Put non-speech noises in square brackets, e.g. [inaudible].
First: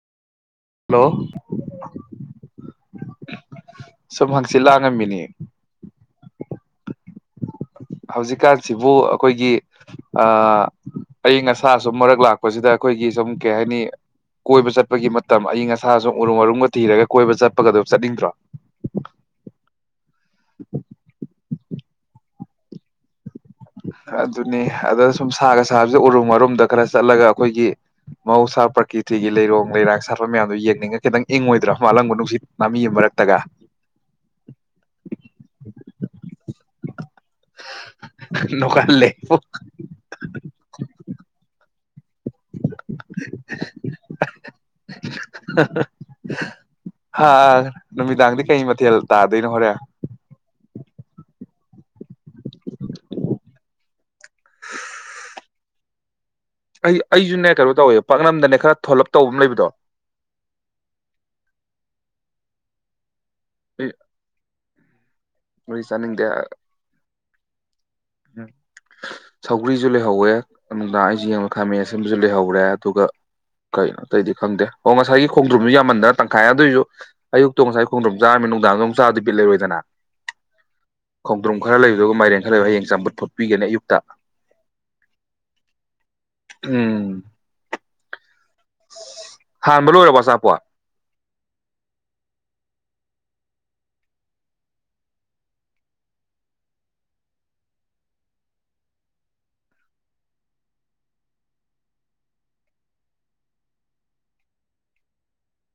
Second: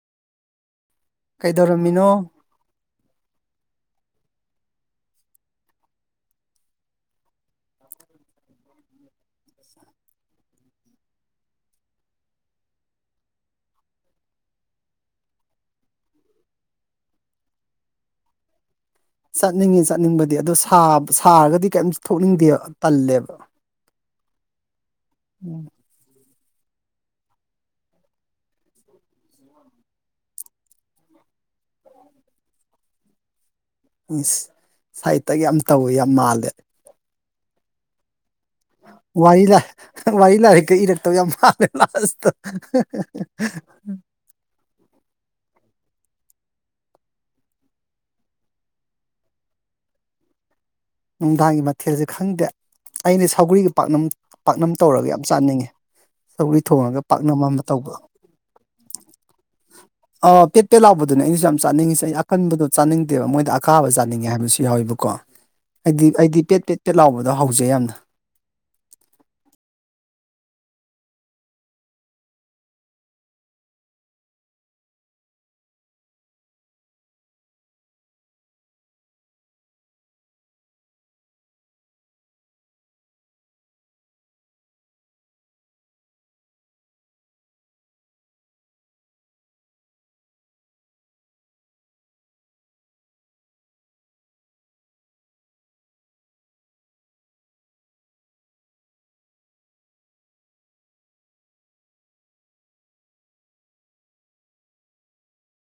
hello ꯀꯩꯗꯧꯔꯝꯃꯤꯅꯣ ꯁꯨꯝ ꯍꯪꯆꯤꯠ ꯂꯥꯡꯉꯝꯃꯤꯅꯤ ꯍꯧꯖꯤꯛꯀꯥꯟꯁꯤꯕꯨ ꯑꯩꯈꯣꯏꯒꯤ ꯑ ꯑꯏꯪ ꯑꯁꯥ ꯁꯨꯝ ꯃꯔꯛ ꯂꯥꯛꯄꯁꯤꯗ ꯑꯩꯈꯣꯏꯒꯤ ꯁꯨꯝ ꯀꯩ ꯍꯥꯏꯅꯤ ꯀꯣꯏꯕ ꯆꯠꯄꯒꯤ ꯃꯇꯝ ꯑꯩ ꯑꯁꯥꯁꯨ ꯎꯔꯨꯝ ꯎꯔꯨꯝꯒ ꯊꯤꯔꯒ ꯀꯣꯏꯕ ꯆꯠꯄꯒꯗꯣ ꯆꯠꯅꯤꯡꯗ꯭ꯔꯣ ꯆꯠꯅꯤꯡꯉꯦ ꯆꯠꯅꯤꯡꯕꯗꯤ ꯑꯗꯣ ꯁꯥꯔꯒꯗꯤ ꯀꯩꯝ ꯊꯣꯛꯅꯤꯡꯗꯦꯕ ꯇꯜꯂꯦꯕ ꯑꯗꯨꯅꯤ ꯑꯗ ꯁꯨꯝ ꯁꯥꯒ ꯁꯥꯕꯁꯦ ꯎꯔꯨꯝ ꯃꯔꯔꯨꯝꯗ ꯈꯔ ꯆꯠꯂꯒ ꯑꯩꯈꯣꯏꯒꯤ ꯃꯍꯧꯁꯥ ꯄ꯭ꯔꯀꯤꯇꯤꯒꯤ ꯂꯩꯔꯣꯡ ꯂꯩꯔꯥꯡ ꯁꯥꯠꯄ ꯃꯌꯥꯝꯗꯣ ꯌꯦꯡꯅꯤꯡꯉ ꯈꯤꯇꯪ ꯏꯪꯉꯣꯏꯗ꯭ꯔꯣ ꯃꯥꯜꯂꯝꯕ ꯅꯨꯡꯁꯤꯠ ꯃꯃꯤ ꯑꯃ ꯃꯔꯛꯇꯒ ꯎꯝ ꯁꯥꯏꯠꯇꯒꯤ ꯌꯥꯝ ꯇꯧꯋꯦ ꯌꯥꯝ ꯃꯥꯜꯂꯦ ꯅꯣꯡꯉꯥꯜꯂꯦ ꯋꯥꯔꯤ ꯂꯥꯏ ꯋꯥꯔꯤ ꯂꯥꯏꯔꯤꯛꯀ ꯏꯔꯛꯇꯕ ꯌꯥꯝ ꯄꯥꯜꯂꯦ ꯂꯥꯁꯥꯁꯇꯣ [unintelligible] ꯍꯥ ꯅꯨꯃꯤꯗꯥꯡꯗꯤ ꯀꯩ ꯃꯊꯦꯜ ꯇꯥꯗꯣꯏꯅꯣ ꯍꯣꯔꯦꯟ ꯅꯨꯡꯗꯥꯡꯒꯤ ꯃꯊꯦꯜꯁꯦ ꯈꯪꯗꯦ ꯑꯩꯅ ꯁꯧꯒꯔꯤꯒꯤ ꯄꯥꯛꯅꯝ ꯄꯥꯛꯅꯝ ꯇꯧꯔꯒ ꯌꯥꯝ ꯆꯥꯅꯤꯡꯉꯤ ꯑꯩ ꯑꯩꯁꯨꯅꯦ ꯀꯩꯅꯣ ꯇꯧꯋꯦ ꯄꯥꯛꯅꯝꯗꯅꯦ ꯈꯔ ꯊꯣꯂꯞ ꯇꯧꯕ ꯑꯃ ꯂꯩꯕꯗꯣ ꯑ ꯄꯦꯠꯄꯦ ꯂꯥꯎꯕꯗꯨꯅꯦ ꯑꯩꯩꯅꯁꯨ ꯌꯥꯝ ꯆꯥꯅꯤꯡꯉꯤꯁꯦ ꯈꯟꯕꯗꯣ ꯆꯥꯅꯤꯡꯗꯦꯕ ꯃꯣꯏꯗ ꯑꯀꯥꯕ ꯆꯥꯅꯤꯡꯉꯦ ꯍꯥꯏꯕꯁꯨ ꯌꯥꯎꯋꯦꯕꯀꯣ ꯑꯩ ꯍꯥꯏꯗꯤ ꯆꯥꯅꯤꯡꯗꯦ ꯑꯩꯗꯤ ꯄꯦꯠ ꯄꯦꯠ ꯄꯦꯠ ꯂꯥꯎꯕꯗꯣ ꯍꯧꯖꯩ ꯌꯥꯝꯅ ꯎꯝ ꯁꯧꯒ꯭ꯔꯤꯁꯨ ꯂꯩꯍꯧꯋꯦ ꯅꯨꯡꯗꯥꯡ ꯑꯩꯁꯨꯦ ꯌꯦꯡꯕ ꯈꯥꯃꯦ ꯁꯦꯝꯕꯁꯨ ꯂꯩꯍꯧꯔꯦ ꯑꯗꯨꯒ ꯀꯩ ꯀꯩꯗꯤ ꯈꯪꯗꯦ ꯑꯣ ꯉꯁꯥꯏꯒꯤ ꯈꯣꯡꯗ꯭ꯔꯨꯝꯁꯨ ꯌꯥꯝꯃꯟꯗꯅ ꯇꯪꯈꯥꯏ ꯑꯗꯨꯏꯁꯨ ꯑꯌꯨꯛꯇꯣ ꯉꯁꯥꯏ ꯈꯣꯡꯗ꯭ꯔꯨꯝ ꯆꯥꯔꯝꯃꯤ ꯅꯨꯡꯗꯥꯡꯗ ꯑꯃꯣꯛ ꯆꯥꯔꯗꯤ ꯕꯤꯠ ꯂꯩꯔꯣꯏꯗꯅ ꯈꯣꯡꯗ꯭ꯔꯨꯝ ꯈꯔ ꯂꯩꯕꯗꯨ ꯃꯥꯏꯔꯦꯟ ꯈꯔ ꯂꯩꯕ ꯍꯌꯦꯡ ꯆꯝꯄꯨꯠ ꯐꯨꯠꯄꯤꯒꯦꯅꯦ ꯑꯌꯨꯛꯇ ꯎꯝ ꯍꯥꯟꯕ ꯂꯣꯏꯔꯕꯣ ꯑꯆꯥꯄꯣꯠ